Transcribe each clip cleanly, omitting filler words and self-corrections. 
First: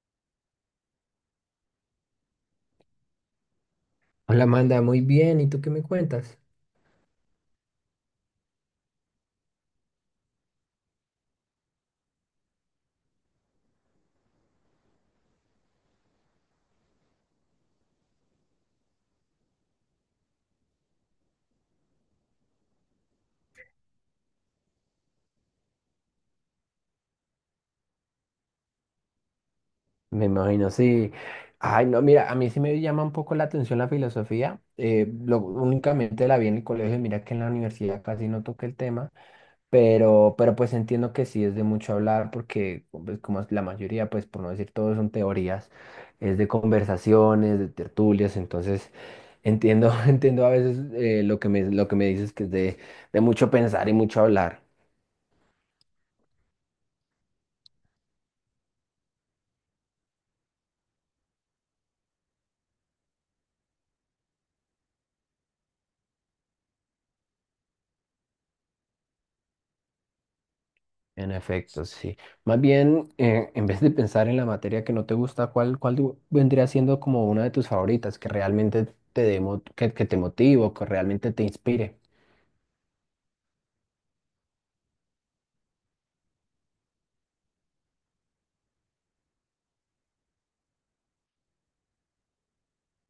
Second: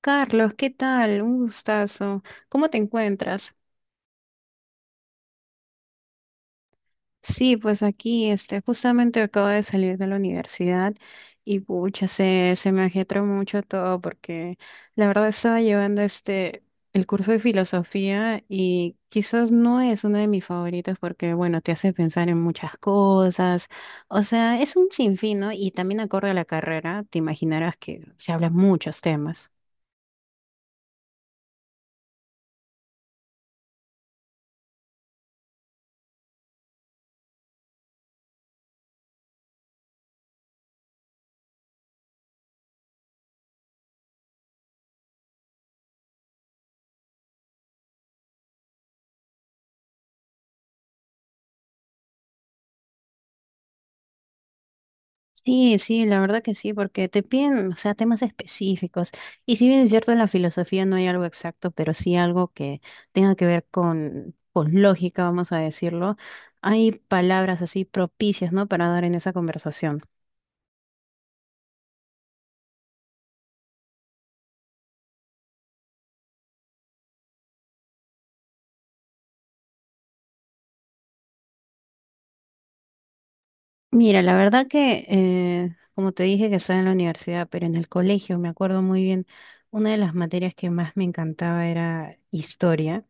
Carlos, ¿qué tal? Un gustazo. ¿Cómo te encuentras? Hola Amanda, muy bien. ¿Y tú qué me cuentas? Sí, pues aquí, justamente acabo de salir de la universidad y pucha, se me ajetreó mucho todo porque la verdad estaba llevando el curso de filosofía y quizás no es uno de mis favoritos porque, bueno, te hace pensar en muchas cosas. O sea, es un sinfín, ¿no? Y también acorde a la carrera, te imaginarás que se hablan muchos temas. Me imagino, sí. Ay, no, mira, a mí sí me llama un poco la atención la filosofía. Lo, únicamente la vi en el colegio, mira que en la universidad casi no toqué el tema, pero pues entiendo que sí es de mucho hablar porque pues, como la mayoría, pues por no decir todo, son teorías, es de conversaciones, de tertulias, entonces entiendo, entiendo a veces lo que me dices que es de mucho pensar y mucho hablar. Sí, sí, la verdad que sí, porque te piden, o sea, temas específicos. Y si bien es cierto, en la filosofía no hay algo exacto, pero sí algo que tenga que ver con lógica, vamos a decirlo. Hay palabras así propicias, ¿no? Para dar en esa conversación. En efecto, sí. Más bien, en vez de pensar en la materia que no te gusta, ¿cuál, vendría siendo como una de tus favoritas que realmente que te motive o que realmente te inspire? Mira, la verdad que, como te dije, que estaba en la universidad, pero en el colegio me acuerdo muy bien, una de las materias que más me encantaba era historia.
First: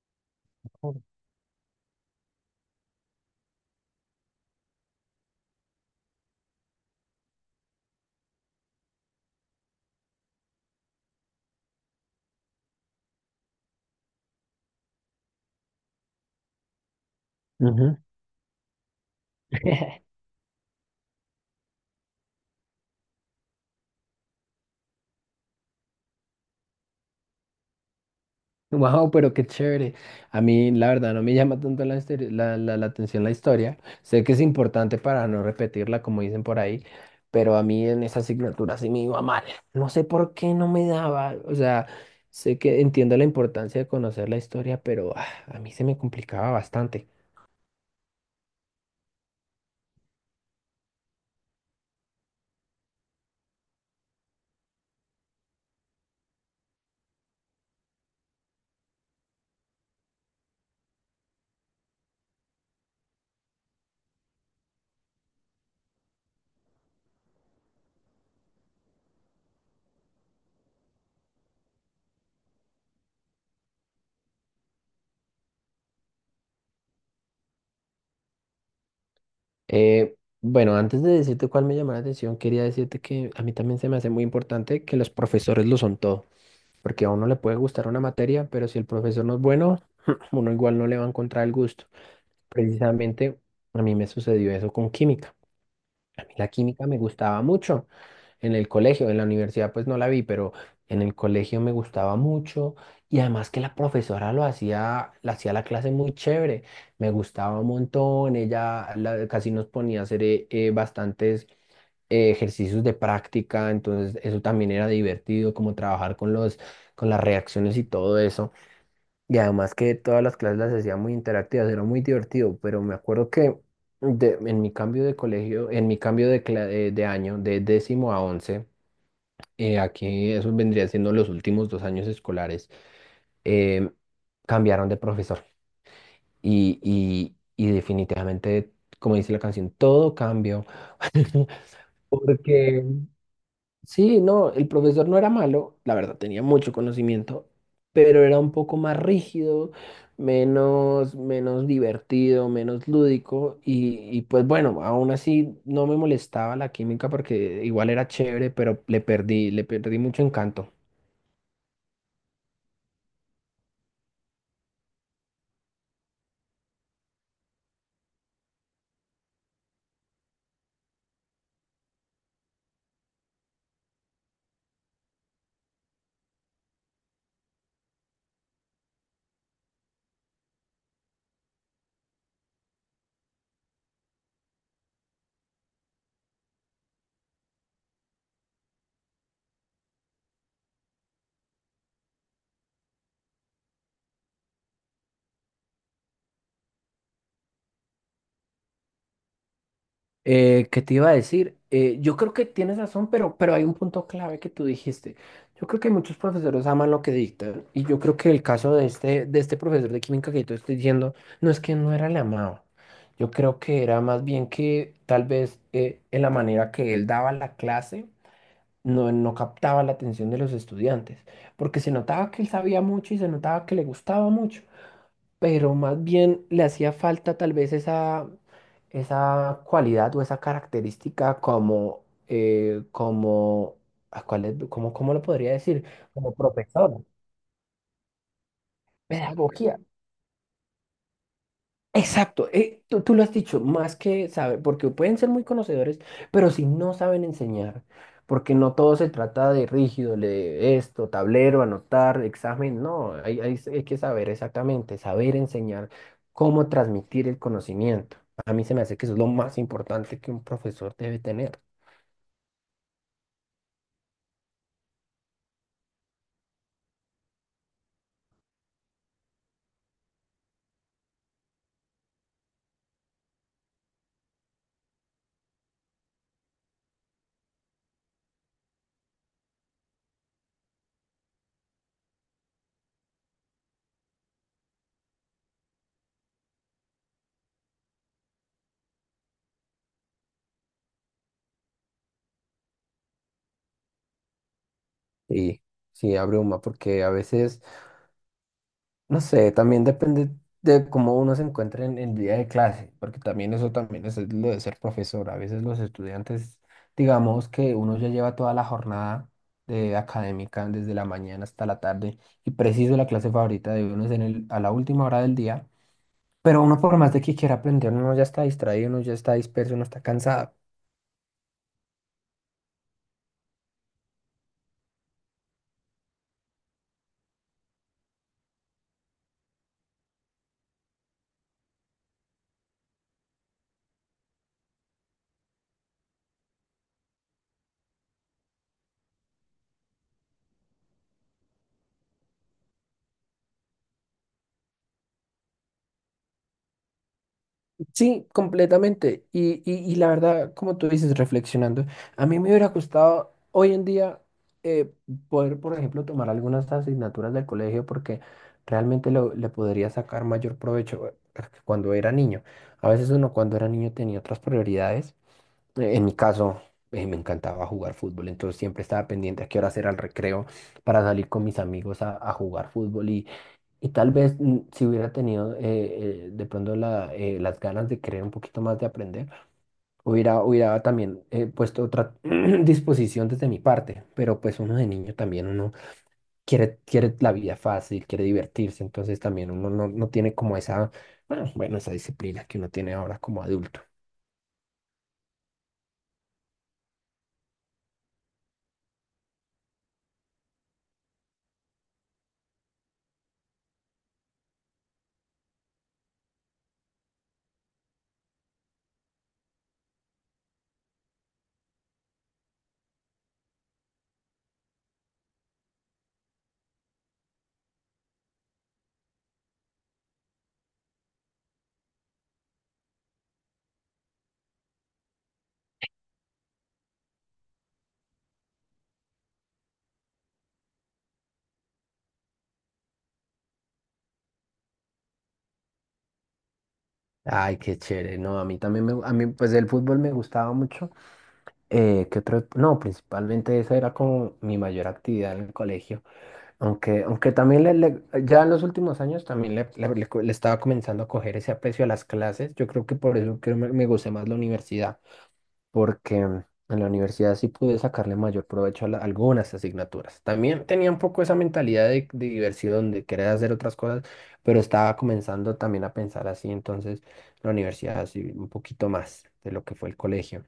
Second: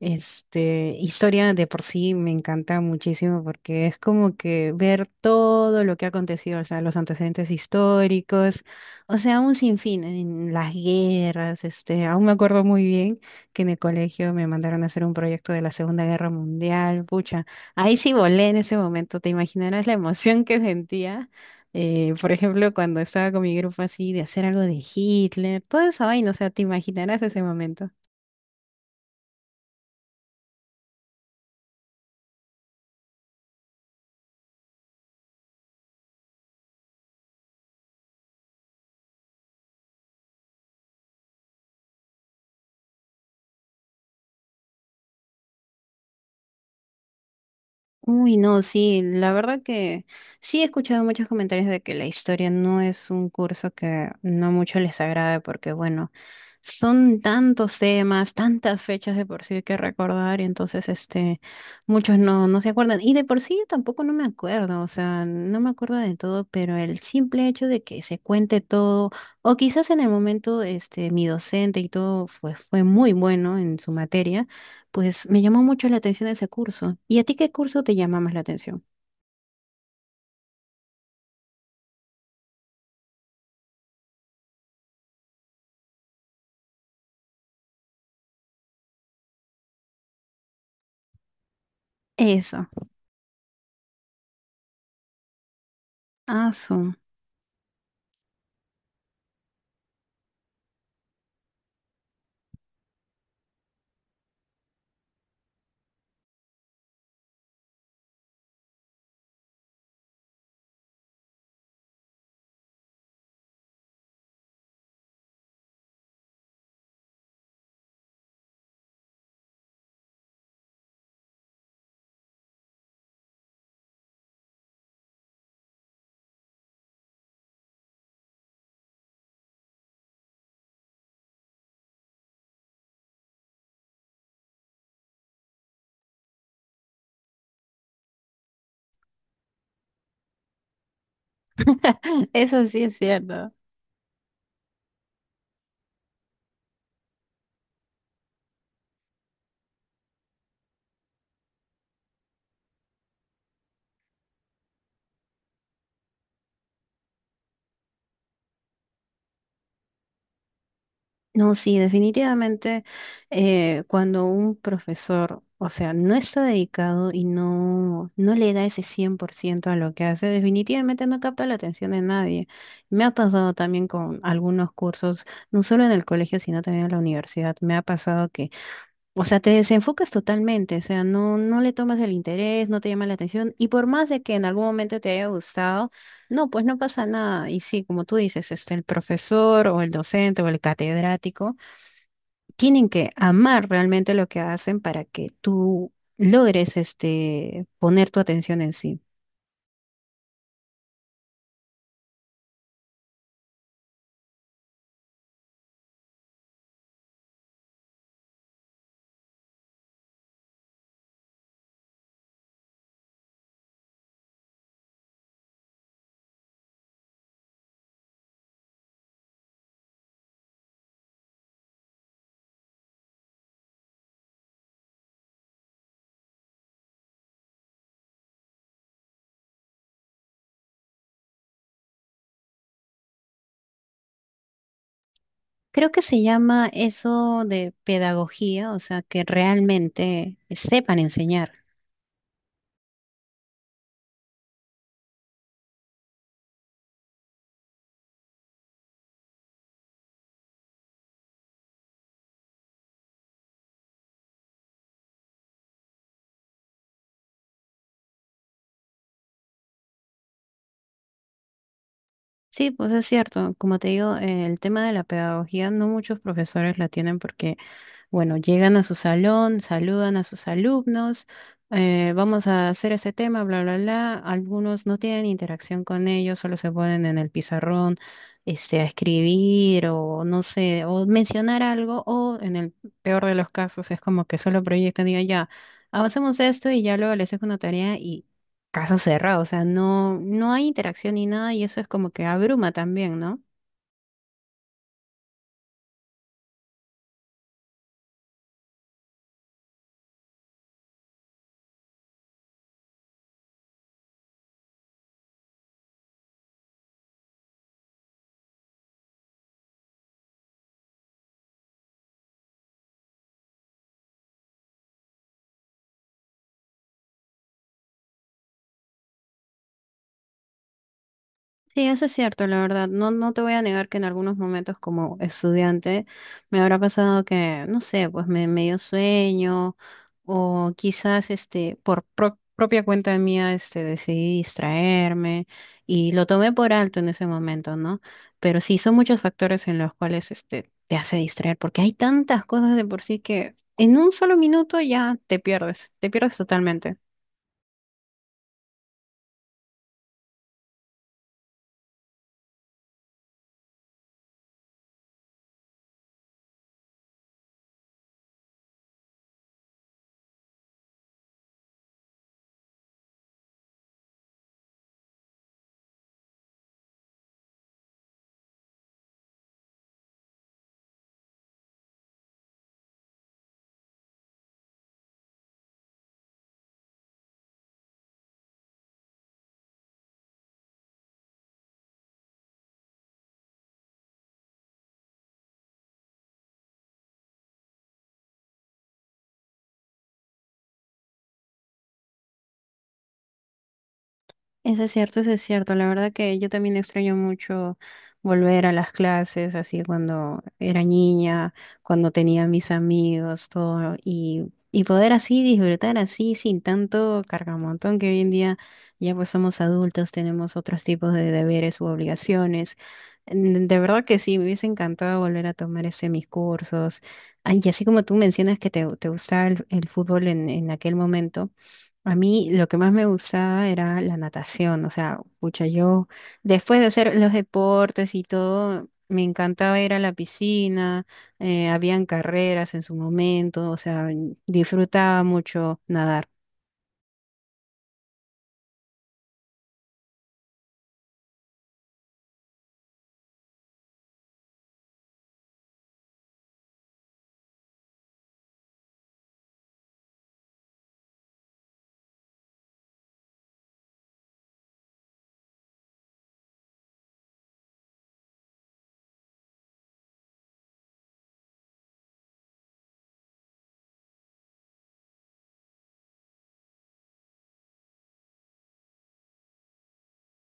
Ujú. Historia de por sí me encanta muchísimo porque es como que ver todo lo que ha acontecido, o sea, los antecedentes históricos, o sea, un sinfín en las guerras, aún me acuerdo muy bien que en el colegio me mandaron a hacer un proyecto de la Segunda Guerra Mundial, pucha, ahí sí volé en ese momento, te imaginarás la emoción que sentía. Por ejemplo, cuando estaba con mi grupo así de hacer algo de Hitler, toda esa vaina, o sea, te imaginarás ese momento. Wow, pero qué chévere. A mí, la verdad, no me llama tanto la, la, la atención la historia. Sé que es importante para no repetirla, como dicen por ahí, pero a mí en esa asignatura sí me iba mal. No sé por qué no me daba. O sea, sé que entiendo la importancia de conocer la historia, pero ah, a mí se me complicaba bastante. Uy, no, sí, la verdad que sí he escuchado muchos comentarios de que la historia no es un curso que no mucho les agrade porque, bueno, son tantos temas, tantas fechas de por sí que recordar y entonces, muchos no, no se acuerdan. Y de por sí yo tampoco no me acuerdo, o sea, no me acuerdo de todo, pero el simple hecho de que se cuente todo, o quizás en el momento, mi docente y todo fue muy bueno en su materia. Pues me llamó mucho la atención ese curso. ¿Y a ti qué curso te llama más la atención? Eh, bueno, antes de decirte cuál me llamó la atención, quería decirte que a mí también se me hace muy importante que los profesores lo son todo, porque a uno le puede gustar una materia, pero si el profesor no es bueno, uno igual no le va a encontrar el gusto. Eso. Precisamente a mí me sucedió eso con química. Mí la Ah, química su. me gustaba mucho en el colegio, en la universidad pues no la vi, pero en el colegio me gustaba mucho, y además que la profesora lo hacía la clase muy chévere, me gustaba un montón, ella casi nos ponía a hacer bastantes ejercicios de práctica, entonces eso también era divertido, como trabajar con los, con las reacciones y todo eso. Y además que todas las clases las hacía muy interactivas, era muy divertido, pero me acuerdo que en mi cambio de colegio, en mi cambio de, de año, de décimo a once, aquí eso vendría siendo los últimos dos años escolares, eh, cambiaron de profesor. Y definitivamente, como dice la canción, todo cambió. Eso sí Porque es cierto. sí, no, el profesor no era malo, la verdad tenía mucho conocimiento, pero era un poco más rígido, menos divertido, menos lúdico y pues bueno, aún así no me molestaba la química porque igual era chévere, pero le perdí mucho encanto. No, sí, definitivamente cuando un profesor, o sea, no está dedicado y no, no le da ese 100% a lo que hace, definitivamente no capta la atención de nadie. Me ha pasado también con algunos cursos, no solo en el colegio, sino también en la universidad. Me ha pasado. O sea, te desenfocas totalmente, o sea, no, no le tomas el interés, no te llama la atención, y por más de que en algún momento te haya gustado, no, pues no pasa nada. Y sí, como tú dices, el profesor o el docente o el catedrático tienen que amar realmente lo que hacen para que tú logres, poner tu atención en sí. ¿Qué te iba a decir? Yo creo que tienes razón, pero hay un punto clave que tú dijiste. Yo creo que muchos profesores aman lo que dictan y yo creo que el caso de este profesor de química que yo te estoy diciendo no es que no era el amado. Yo creo que era más bien que tal vez en la manera que él daba la clase no captaba la atención de los estudiantes, porque se notaba que él sabía mucho y se notaba que le gustaba mucho, pero más bien le hacía falta tal vez esa, esa cualidad o esa característica como, como, ¿a cuál es? Cómo lo podría decir? Creo que se Como llama profesor, eso de pedagogía, o sea, que pedagogía. realmente sepan enseñar. Exacto, tú lo has dicho, más que saber, porque pueden ser muy conocedores, pero si no saben enseñar, porque no todo se trata de rígido, de esto, tablero, anotar, examen, no, hay que saber exactamente, saber enseñar cómo transmitir el conocimiento. A mí se me hace que eso es lo más importante que un profesor debe tener. Sí, pues es cierto. Como te digo, el tema de la pedagogía no muchos profesores la tienen porque bueno, llegan a su salón, saludan a sus alumnos, vamos a hacer este tema, bla, bla, bla. Algunos no tienen interacción con ellos, solo se ponen en el pizarrón, a escribir o no sé, o mencionar algo, o en el peor de los casos es como que solo proyectan, digan ya, avancemos esto y ya luego les dejo una tarea y caso cerrado, o sea, no, no hay interacción ni nada y eso es como que abruma también, ¿no? Sí, sí, abruma, porque a veces... No sé, también depende de cómo uno se encuentre en el día de clase, porque también eso también es lo de ser profesor. A veces los estudiantes, digamos que uno ya lleva toda la jornada de académica desde la mañana hasta la tarde, y preciso la clase favorita de uno es en el, a la última hora del día, pero uno por más de que quiera aprender, uno ya está distraído, uno ya está disperso, uno está cansado. Sí, eso es cierto, la verdad. No, no te voy a negar que en algunos momentos como estudiante me habrá pasado que, no sé, pues me dio sueño o quizás por propia cuenta mía, decidí distraerme y lo tomé por alto en ese momento, ¿no? Pero sí, son muchos factores en los cuales te hace distraer porque hay tantas cosas de por sí que en un solo minuto ya te pierdes totalmente. Sí, completamente. Y la verdad, como tú dices, reflexionando, a mí me hubiera gustado hoy en día eh, poder, por ejemplo, tomar algunas asignaturas del colegio porque realmente le podría sacar mayor provecho cuando era niño. A veces uno cuando era niño tenía otras prioridades. En mi caso, me encantaba jugar fútbol, entonces siempre estaba pendiente a qué hora era el recreo para salir con mis amigos a jugar fútbol y tal vez si hubiera tenido de pronto la, las ganas de querer un poquito más de aprender, hubiera también puesto otra disposición desde mi parte, pero pues uno de niño también, uno quiere la vida fácil, quiere divertirse, entonces también uno no, no tiene como esa, bueno, esa disciplina que uno tiene ahora como adulto. Eso es cierto, eso es cierto. La verdad que yo también extraño mucho volver a las clases, así cuando era niña, cuando tenía mis amigos, todo, y poder así disfrutar así sin tanto cargamontón que hoy en día ya pues somos adultos, tenemos otros tipos de deberes u obligaciones. Mm, de verdad que sí, me hubiese encantado volver a tomar ese mis cursos. Ah, y así como tú mencionas que te gustaba el fútbol en aquel momento. A mí lo que más me gustaba era la natación, o sea, pucha, yo después de hacer los deportes y todo, me encantaba ir a la piscina, habían carreras en su momento, o sea, disfrutaba mucho nadar. Ay, qué chévere. No, a mí también me, a mí pues el fútbol me gustaba mucho. ¿Qué otro? No, principalmente esa era como mi mayor actividad en el colegio. Aunque también ya en los últimos años también le estaba comenzando a coger ese aprecio a las clases. Yo creo que por eso creo me gusté más la universidad porque en la universidad sí pude sacarle mayor provecho a algunas asignaturas. También tenía un poco esa mentalidad de diversión, de querer hacer otras cosas, pero estaba comenzando también a pensar así, entonces la universidad sí, un poquito más de lo que fue el colegio.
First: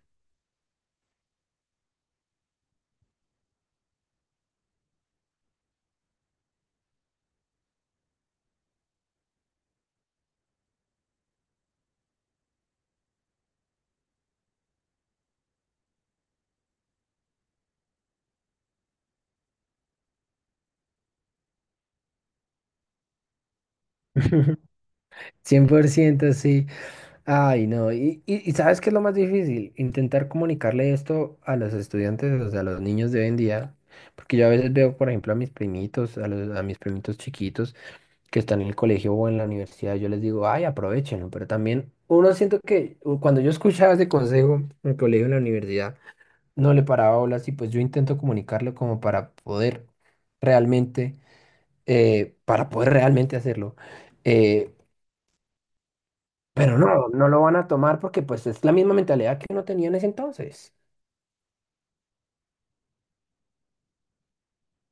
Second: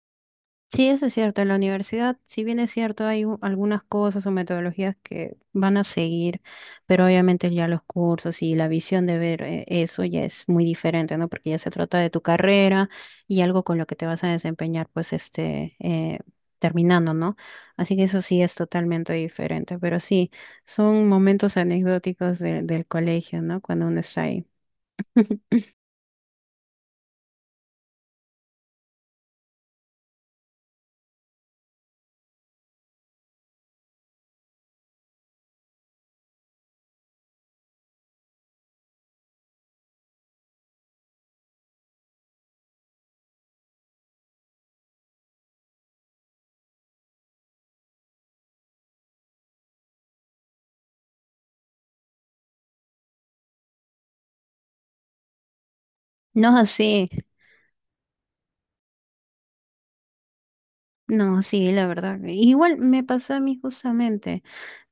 Sí, eso es cierto. En la universidad, si bien es cierto, hay algunas cosas o metodologías que van a seguir, pero obviamente ya los cursos y la visión de ver eso ya es muy diferente, ¿no? Porque ya se trata de tu carrera y algo con lo que te vas a desempeñar, pues, terminando, ¿no? Así que eso sí es totalmente diferente, pero sí, son momentos anecdóticos del colegio, ¿no? Cuando uno está ahí. Cien por ciento sí. Ay, no. Y ¿sabes qué es lo más difícil? Intentar comunicarle esto a los estudiantes, o sea, a los niños de hoy en día. Porque yo a veces veo, por ejemplo, a mis primitos, a, a mis primitos chiquitos, que están en el colegio o en la universidad, yo les digo, ay, aprovechenlo, pero también uno siento que cuando yo escuchaba ese consejo en el colegio, en la universidad, no le paraba olas y pues yo intento comunicarlo como realmente, para poder realmente hacerlo. eh, No es pero así. no, no lo van a tomar porque pues es la misma mentalidad que uno tenía en ese entonces. No, sí, la verdad. Igual me pasó a mí justamente.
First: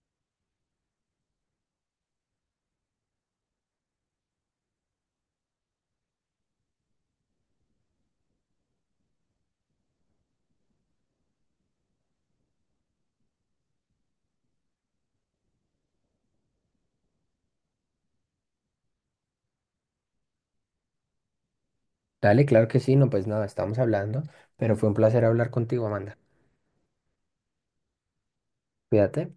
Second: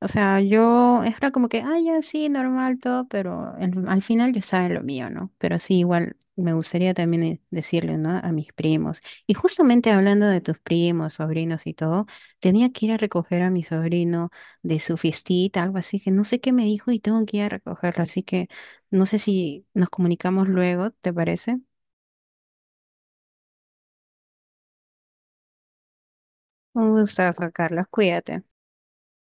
O sea, yo era como que, ah, ya sí, normal todo, pero al final yo estaba en lo mío, ¿no? Pero sí, igual me gustaría también decirle, ¿no? A mis primos. Y justamente hablando de tus primos, sobrinos y todo, tenía que ir a recoger a mi sobrino de su fiestita, algo así, que no sé qué me dijo y tengo que ir a recogerlo. Así que no sé si nos comunicamos luego, ¿te parece? Dale, claro que sí, no, pues nada, estamos hablando, pero fue un placer hablar contigo, Amanda. Un gustazo, Carlos. Cuídate. Cuídate.